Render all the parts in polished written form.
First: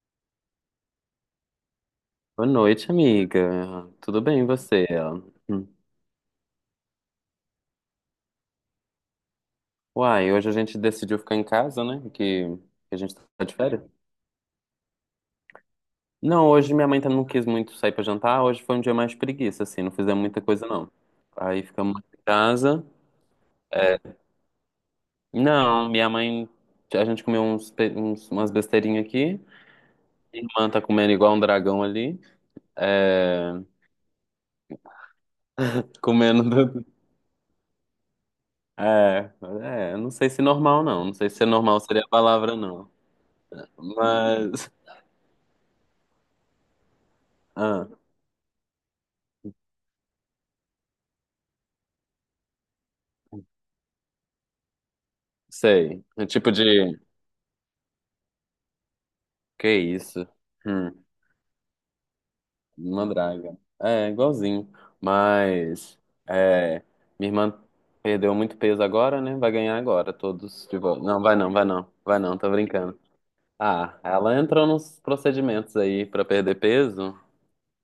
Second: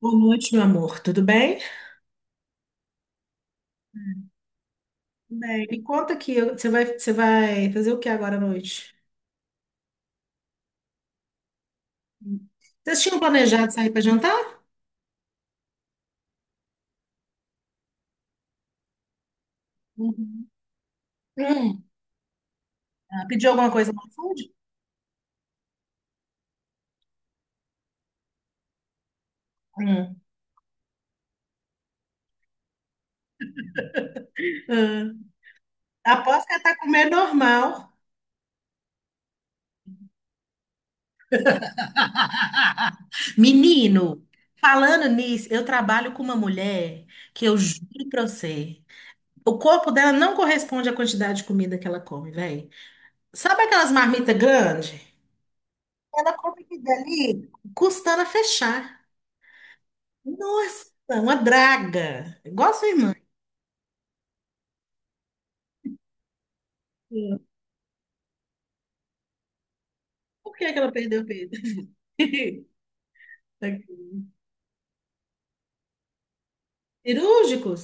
Boa noite, meu amor. Tudo bem? Boa noite, amiga. Tudo Hum. bem, e você? Tudo bem, Hum. me conta aqui, você vai fazer o que agora à noite? Uai, hoje a gente decidiu ficar em casa, né? Hum. Que a Vocês gente tinham tá de planejado férias. sair para jantar? Não, hoje minha mãe também não quis muito sair pra jantar. Hoje foi um dia mais de preguiça, assim, não fizemos muita Uhum. coisa, não. Aí Hum. ficamos em casa. Ah, pediu alguma coisa É, no iFood? não, minha mãe. A gente comeu umas besteirinhas aqui. Hum. Minha irmã tá comendo igual um dragão ali. É, Ah, aposto comendo. que ela tá do- comendo normal. É, não sei se normal, não. Não sei se é normal seria a palavra, não. Menino, Mas. falando nisso, eu trabalho com uma mulher que eu Ah. juro pra você, o corpo dela não corresponde à quantidade de comida que ela come, velho. Sabe aquelas marmitas grandes? Sei. É Cada tipo comida de. ali custando a fechar. Que isso? Nossa, Hum, uma draga. Igual a sua irmã. mandraga. É, igualzinho. Mas. É, minha Sim. irmã perdeu muito peso agora, né? Vai ganhar agora, Por todos que que de ela volta. Não, perdeu vai peso? não, vai não. Vai não, tô brincando. Ah, ela entrou nos procedimentos aí pra perder peso? Cirúrgicos?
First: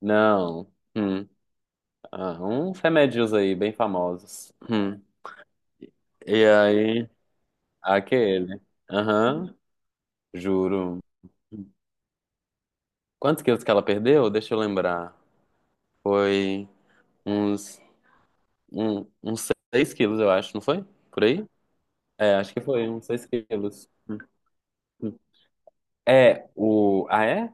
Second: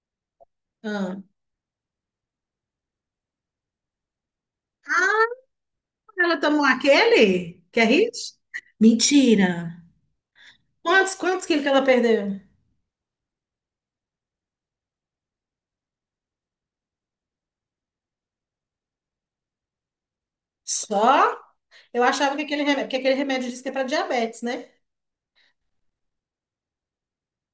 Não. Ah, Hum. Ah, uns remédios aí, bem famosos. Hum. ah, ela E tomou aí, aquele? Que é hit? aquele. Aham, Mentira. juro. Quantos quilos que ela perdeu? Quantos quilos que ela perdeu? Deixa eu lembrar. Foi. Uns, um, uns 6 quilos, eu acho, não foi? Por Só? aí? Eu É, achava que acho que aquele remédio, foi, uns 6 diz que é para quilos. diabetes, né? É, o. Ah, é?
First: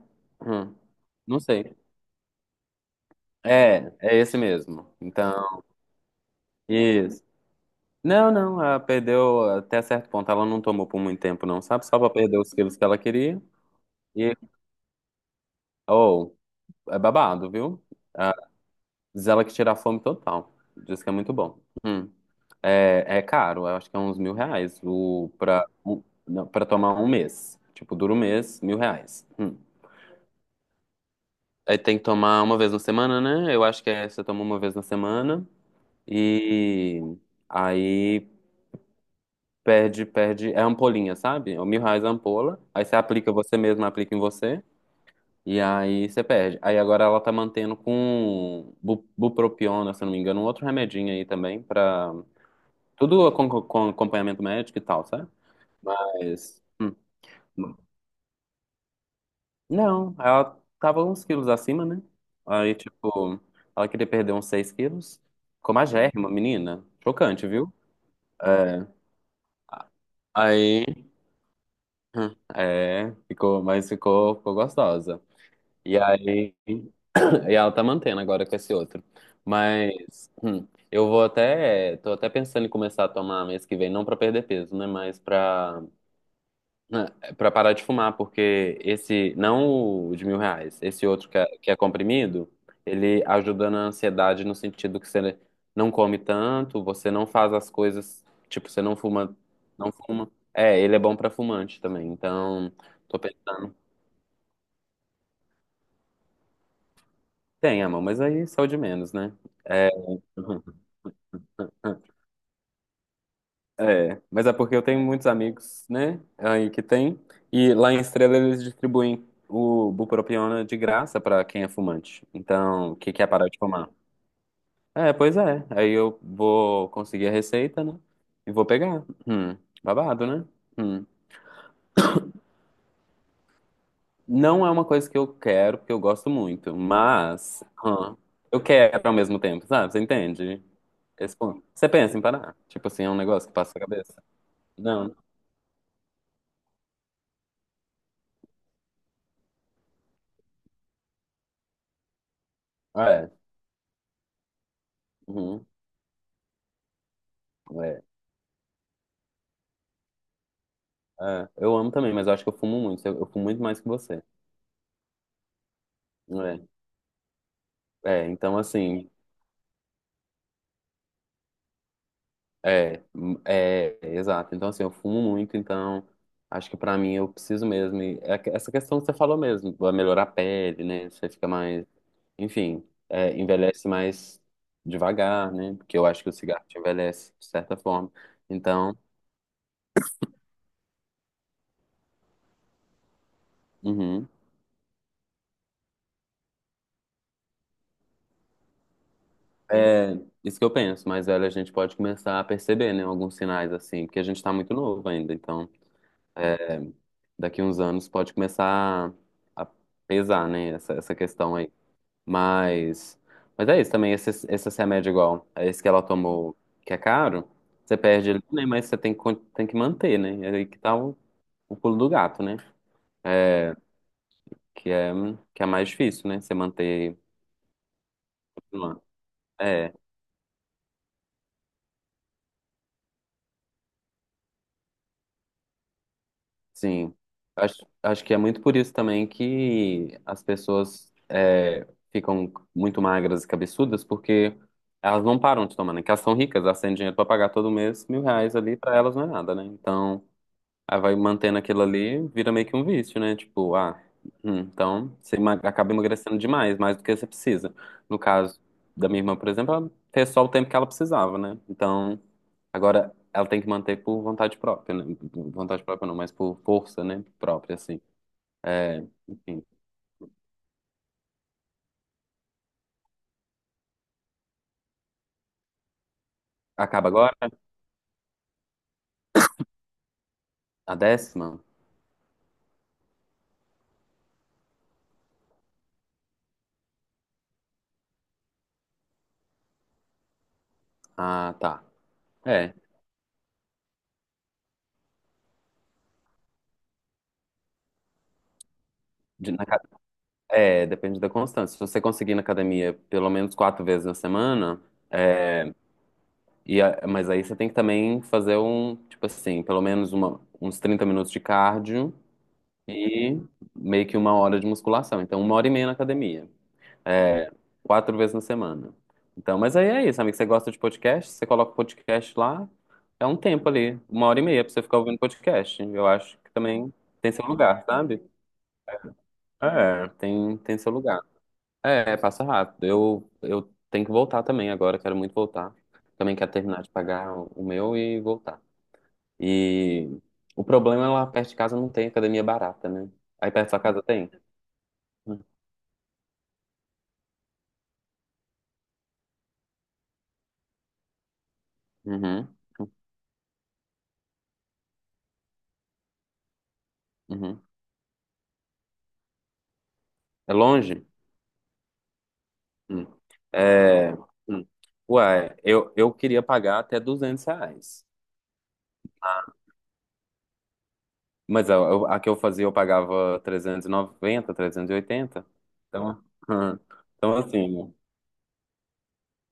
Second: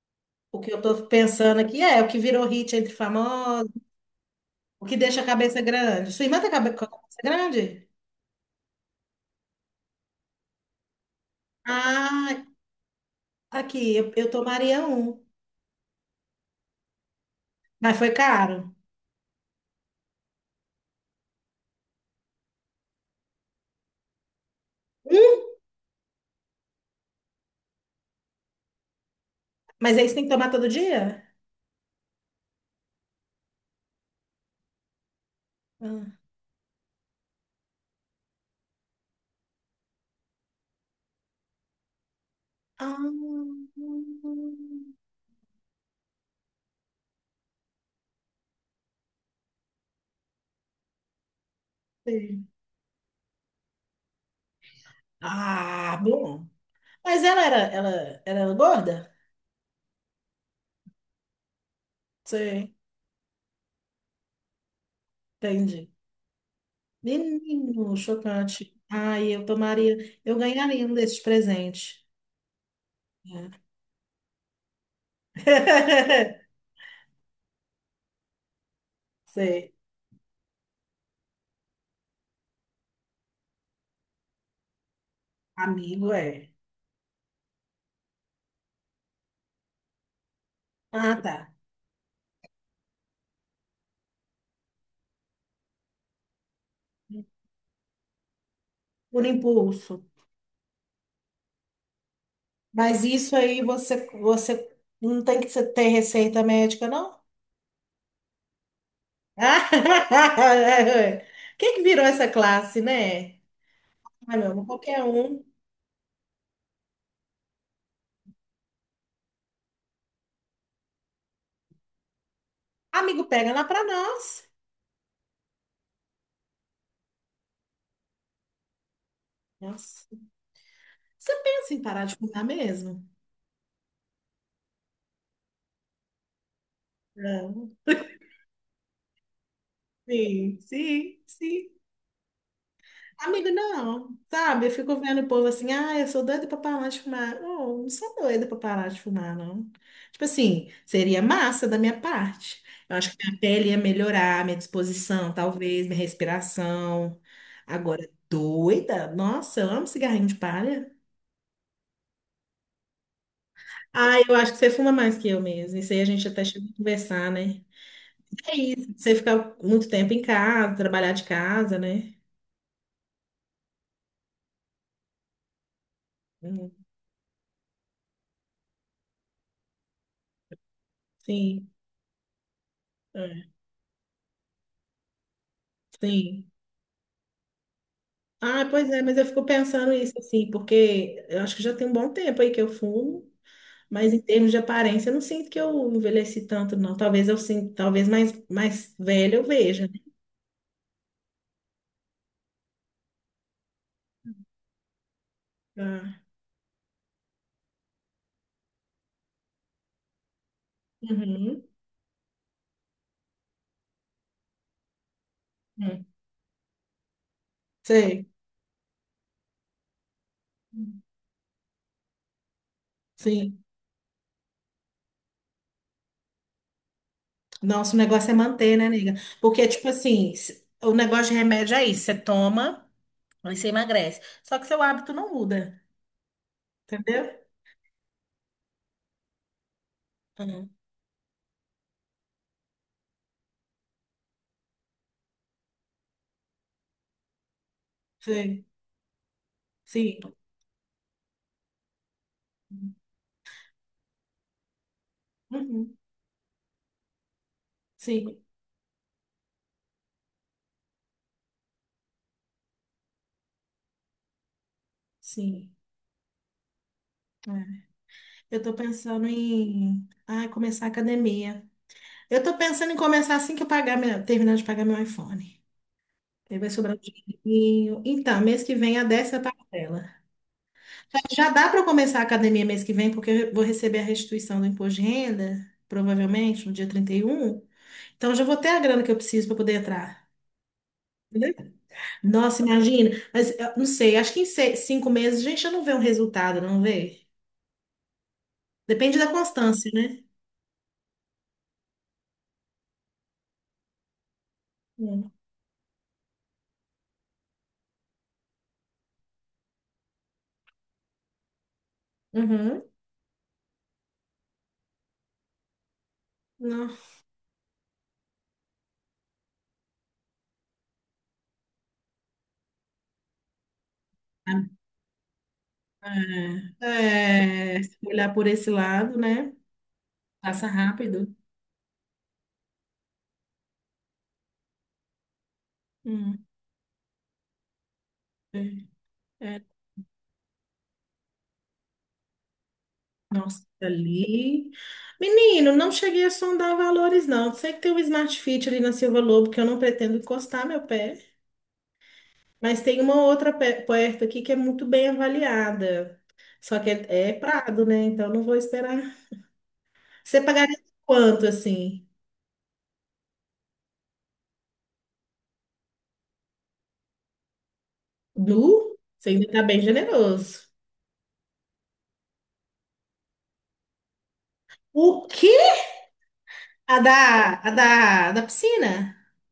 O que Hum, eu tô não pensando sei. aqui é o que virou hit entre famosos, É esse o mesmo. que deixa a cabeça Então, grande. Sua irmã tá com a cabeça isso. grande? Não, não, ela perdeu até certo ponto. Ela não tomou por muito tempo, não, sabe? Só pra perder Ah, os quilos que ela queria. aqui, eu E, tomaria um, oh, é babado, viu? mas foi Ah, caro. diz ela que tira a fome total. Diz que é muito bom. Hum. É caro, eu acho que é uns 1.000 reais o, Um. pra, o, não, pra tomar um mês. Tipo, dura um mês, 1.000 reais. Hum. Mas aí você tem que tomar todo dia? Aí tem que tomar uma vez na semana, né? Eu acho que é, você toma uma vez na semana e aí perde, perde. É ampolinha, sabe? É 1.000 reais a ampola. Aí Ah, você aplica você mesmo, aplica em você. E aí você perde. Aí agora ela tá mantendo com bupropiona, se eu não me engano, um outro remedinho aí também pra sei. Tudo com acompanhamento médico e tal, sabe? Ah, bom. Mas. Mas ela, era gorda? Não, ela tava uns quilos acima, né? Sim, Aí, tipo, ela queria perder uns 6 quilos. Ficou entendi. magérrima, menina. Chocante, viu? Menino, chocante. É. Ai, eu tomaria, eu ganharia um Aí. desses presentes. É, É. ficou, mas ficou, ficou gostosa. E aí. E ela tá mantendo agora com esse outro. Sei, Mas. Eu vou até. Tô até pensando em começar a tomar mês que vem, não pra perder peso, né? Mas pra amigo é. Né, É, Pra parar de fumar, porque esse, não o de 1.000 reais, esse Ah, outro tá. que é comprimido, ele ajuda na ansiedade no sentido que você não come tanto, você não faz as coisas, tipo, você não Por fuma, não impulso. fuma. É, ele é bom pra fumante também, então Mas tô isso aí pensando. você, não tem que ter receita médica, não? Tem, amor, mas aí saúde menos, né? É. Quem que virou essa classe, né? É, Ah, mas meu é amor, porque eu tenho qualquer muitos um. amigos, né, aí que tem, e lá em Estrela eles distribuem o bupropiona de graça pra quem é fumante. Então, que Amigo, quer parar pega de lá pra fumar? nós. É, pois é. Aí eu vou conseguir a receita, né, e vou pegar. Nossa. Babado, né? Hum. Você pensa em parar de fumar mesmo? Não é uma coisa que eu quero, porque eu gosto muito, mas Não. Eu quero ao mesmo tempo, sabe? Você Sim, entende? sim, Esse ponto. sim. Você pensa em parar? Tipo assim, é um negócio Amigo, que passa a não, cabeça? sabe? Eu fico Não. vendo o povo assim, ah, eu sou doida pra parar de fumar. Oh, não sou doida pra parar de fumar, não. Tipo assim, seria massa da minha parte. Eu Ah, acho que é. minha pele ia melhorar, minha disposição, Uhum. talvez, minha respiração. É. Agora, doida? Nossa, eu amo cigarrinho de palha. É, eu amo também, mas eu acho que eu fumo muito. Eu fumo muito mais que Ah, você. eu acho que você fuma mais que eu mesmo. Isso aí a gente até chegou a conversar, né? É Então isso, assim, você ficar muito tempo em casa, trabalhar de casa, né? Exato. Então assim, eu fumo muito, então Hum, acho que pra mim eu preciso mesmo. E é essa questão que você falou mesmo, vai melhorar a pele, né? Você fica sim, mais, enfim, é, envelhece mais devagar, né? Porque eu acho que o sim. cigarro te envelhece de certa forma. Ah, pois Então, é, mas eu fico pensando isso assim, porque eu acho que já tem um bom tempo aí que eu fumo, mas em uhum, termos de aparência, eu não sinto que eu envelheci tanto, não. Talvez eu sinta, talvez mais, mais velha eu veja, né? é isso que eu penso. Mas velho, a gente pode começar a perceber, né? Alguns sinais assim, porque a gente tá muito novo ainda, então. Ah, é, daqui uns anos pode começar a pesar, né? Essa questão uhum, aí. Mas, mas é isso também, esse remédio igual, é esse que ela hum, tomou, que é caro, você sei. perde ele, né? Mas você tem que manter, né? É aí que tá o pulo do gato, né? Sim. Que é, que é mais difícil, né? Você manter. Nossa, o negócio é manter, né, nega? Porque, tipo É. assim, o negócio de remédio é isso, você toma, aí você emagrece. Só que seu hábito não muda, Sim, entendeu? acho que é muito por isso também que as Hum, pessoas ficam muito magras e cabeçudas, porque elas não param de tomar, né? Que elas são ricas, elas têm dinheiro para pagar todo mês 1.000 reais Sei. ali, para elas não é nada, né? Sim. Então, aí vai mantendo aquilo ali, vira meio que um vício, né? Tipo, ah, então você acaba Uhum, emagrecendo demais, mais do que você precisa. No sim. caso da minha irmã, por exemplo, ela fez só o tempo que ela precisava, né? Então. Agora, ela tem que manter por vontade própria, né? Por Sim. vontade própria não, mas por força, né? É. Própria, assim. Eu tô É, pensando enfim. em, ah, começar a academia. Eu tô pensando em começar assim que eu pagar meu, terminar de pagar meu iPhone. Aí vai sobrar um Acaba agora? dinheirinho. Então, mês que vem a décima parcela. A Já décima? dá para começar a academia mês que vem, porque eu vou receber a restituição do imposto de renda, provavelmente no dia 31. Então, eu já vou ter a grana que eu preciso para poder entrar. Ah, Entendeu? tá. Nossa, É. imagina. Mas eu não sei, acho que em 5 meses a gente já não vê um resultado, não vê? Depende da De- na ca- constância, né? depende da constância. Se você conseguir na academia pelo menos 4 vezes na semana, Hum. Mas aí você tem que também fazer um, tipo assim, pelo menos uns 30 minutos de cardio Uhum. e meio que uma hora de musculação. Então, uma hora e meia na academia. Não. É, 4 vezes na semana. Então, mas aí é isso, amigo. Você gosta de podcast? Você coloca o podcast lá, é um tempo ali, uma hora e meia pra você ficar ouvindo podcast. Eu acho que também tem seu É, é, lugar, se sabe? olhar por esse lado, né? É, tem, Passa tem seu lugar. rápido. É, passa rápido. Eu tenho que voltar também agora, quero muito voltar. Também Hum, quero terminar de pagar o meu e é, voltar. é, E o problema é lá perto de casa não tem academia barata, né? Aí nossa, perto da sua casa tem? ali. Menino, não cheguei a sondar valores, não. Sei que tem um Smart Fit ali na Silva Lobo, que eu não pretendo encostar meu pé. Uhum, Mas tem uma outra perto aqui que é muito bem avaliada. Só que é, é uhum. Prado, né? Então não vou esperar. Você É pagaria longe? quanto, assim? Hum. É, hum. Ué, eu queria pagar até 200 reais. Du? Você ainda tá bem generoso. Mas a que eu fazia eu pagava 390, O 380. quê? Então, hum. A Então da, assim, né? Da piscina?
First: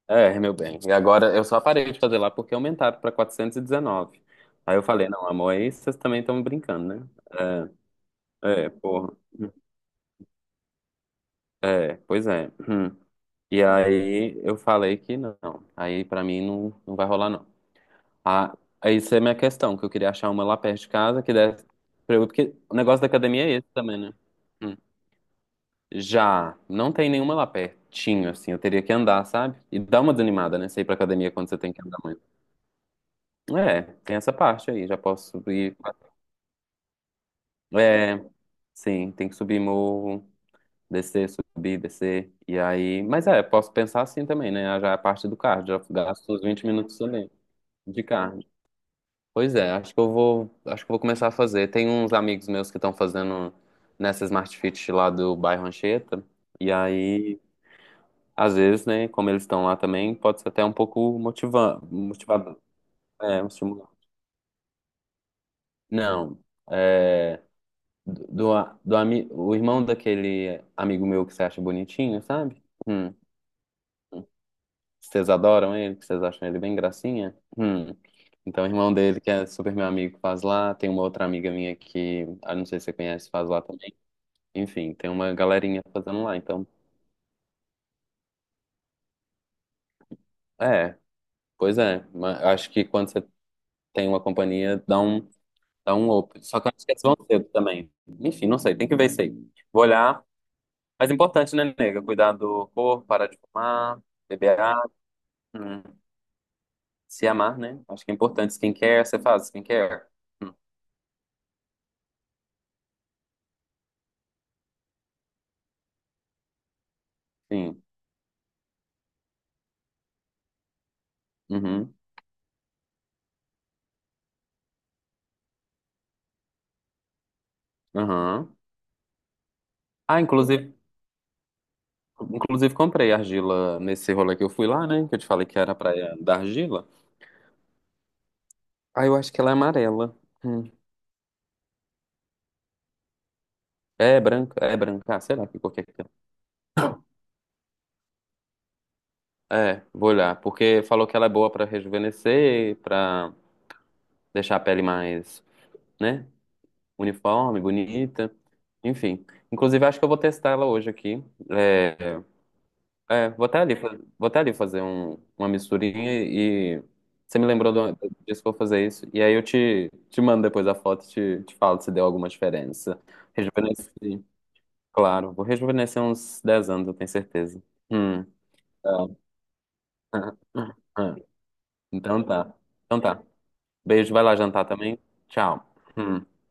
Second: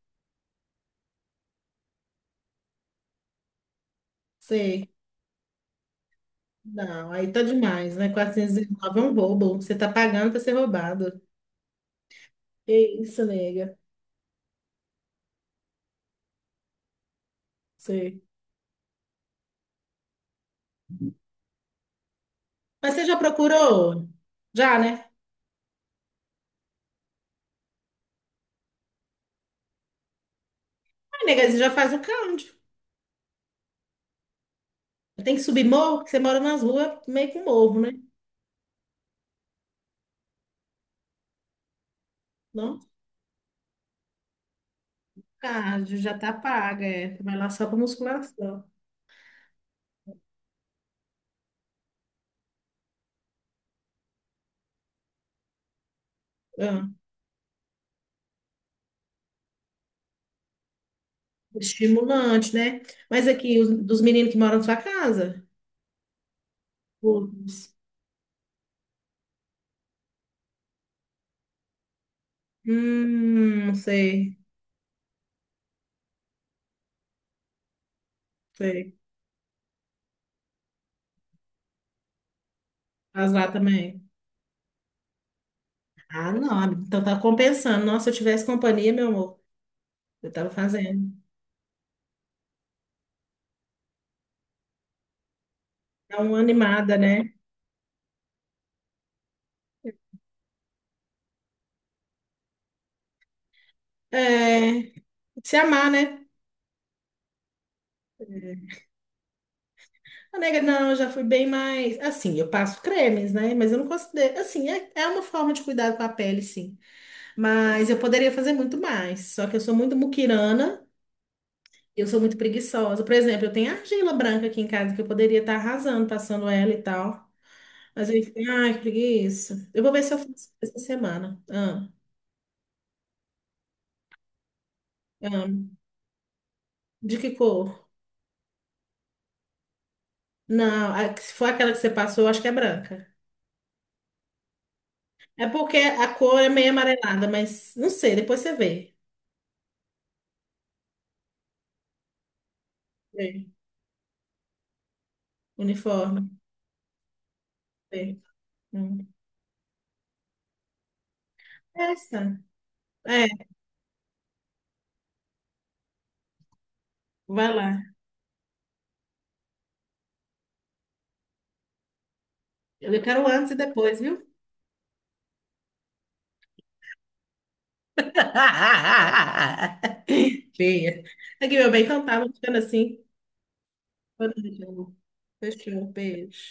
É, meu bem. E agora eu só parei de fazer lá porque aumentaram para 419. Aí eu Sei. falei, não, amor, aí vocês também estão brincando, né? Não, aí tá demais, né? Quatrocentos É, e é, nove é um porra. roubo. Você tá pagando pra ser roubado. É, pois é. Que Hum. isso, E nega. aí eu falei que não. Aí pra mim não, não vai rolar, não. Sei. Ah, isso é a minha questão, que eu queria achar uma lá perto de casa que desse pra eu, porque o Mas negócio você da já academia é esse também, procurou? né? Hum. Já, né? Já, não tem nenhuma lá pertinho, assim, eu teria que andar, sabe? E dá uma desanimada, né? Você ir pra Ai, academia quando nega, você você já tem que faz o andar muito. cardio. É, tem essa parte aí, já posso Tem que subir subir. morro, porque você mora nas ruas, meio com morro, né? É, sim, tem que subir morro, descer, subir, descer. E Não, aí, mas é, posso pensar assim também, né? Já é a parte do cardio, já cardio, já tá gasto uns 20 paga, minutos é. ali Vai lá só pra de cardio. musculação. Pois é, acho que eu vou começar a fazer. Tem uns amigos meus que estão fazendo nessa Smart Fit lá do bairro Anchieta. E Ah, aí, às vezes, né, como eles estão lá também, pode ser até um pouco motivando estimulante, motivador. né? Mas É, um aqui, os, estímulo. dos meninos que moram na sua casa? Não, é, Todos. do, do, a- do ami- o irmão daquele amigo meu que você acha bonitinho, sabe? Sei, Vocês adoram ele, que vocês acham ele bem gracinha? Hum. Então, o irmão sei. dele, que é super meu amigo, faz lá. Tem uma outra amiga minha que, ah, não sei se você conhece, Faz faz lá lá também. também. Enfim, tem uma galerinha fazendo Ah, lá. não. Ah, Então, então tá compensando. Nossa, se eu tivesse companhia, meu amor, eu tava é, fazendo. pois é. Mas eu acho que quando você tem uma companhia, dá um Dá up. uma Só que eu acho que animada, eles vão né? cedo também. Enfim, não sei, tem que ver isso aí. Vou olhar. Mas é importante, né, nega? Cuidar do corpo, parar de fumar, beber água, É, se hum, amar, né? se amar, né? Acho que é importante. Skincare, você faz skincare? A Hum, nega, não, eu já fui bem mais. Assim, eu passo cremes, né? Mas eu não considero. Assim, é, é uma forma de cuidado com a pele, sim. Sim. Mas eu poderia fazer muito mais. Só que eu sou muito muquirana Uhum. e eu sou muito preguiçosa. Por exemplo, eu tenho argila branca aqui em casa que eu poderia estar arrasando, passando ela e tal. Mas eu fico, Uhum. ai, que preguiça. Eu vou ver se eu Ah, faço inclusive, essa semana. Ah, inclusive comprei argila nesse rolê que eu fui lá, né? Que eu te falei que era a ah. praia da argila. De que cor? Ah, eu acho que ela é amarela. Hum. Não, se for aquela que você passou, eu acho que é branca. É branca, ah, É será que cor porque que é a aquela? cor é meio amarelada, mas não sei, depois você vê. É, vou olhar, porque falou que ela é boa pra rejuvenescer, Vê. pra deixar a pele mais, né, Uniforme. uniforme, Vê. bonita, Hum. enfim. Inclusive, acho que eu vou testar ela hoje aqui. É É, essa. É, vou até ali fazer uma misturinha e você me vai lembrou lá. Disso que eu vou fazer isso. E aí eu te mando depois a foto e te falo se deu alguma diferença. Eu quero um antes e depois, Rejuvenesci, viu? claro, vou rejuvenescer uns 10 anos, eu tenho certeza. Hum. Ah, ah, Feia. ah. Aqui, meu bem, então tá, Então vou tá. ficando assim. Então tá. Beijo, vai Boa lá noite, jantar amor. também. Tchau. Fechou, Hum. beijo.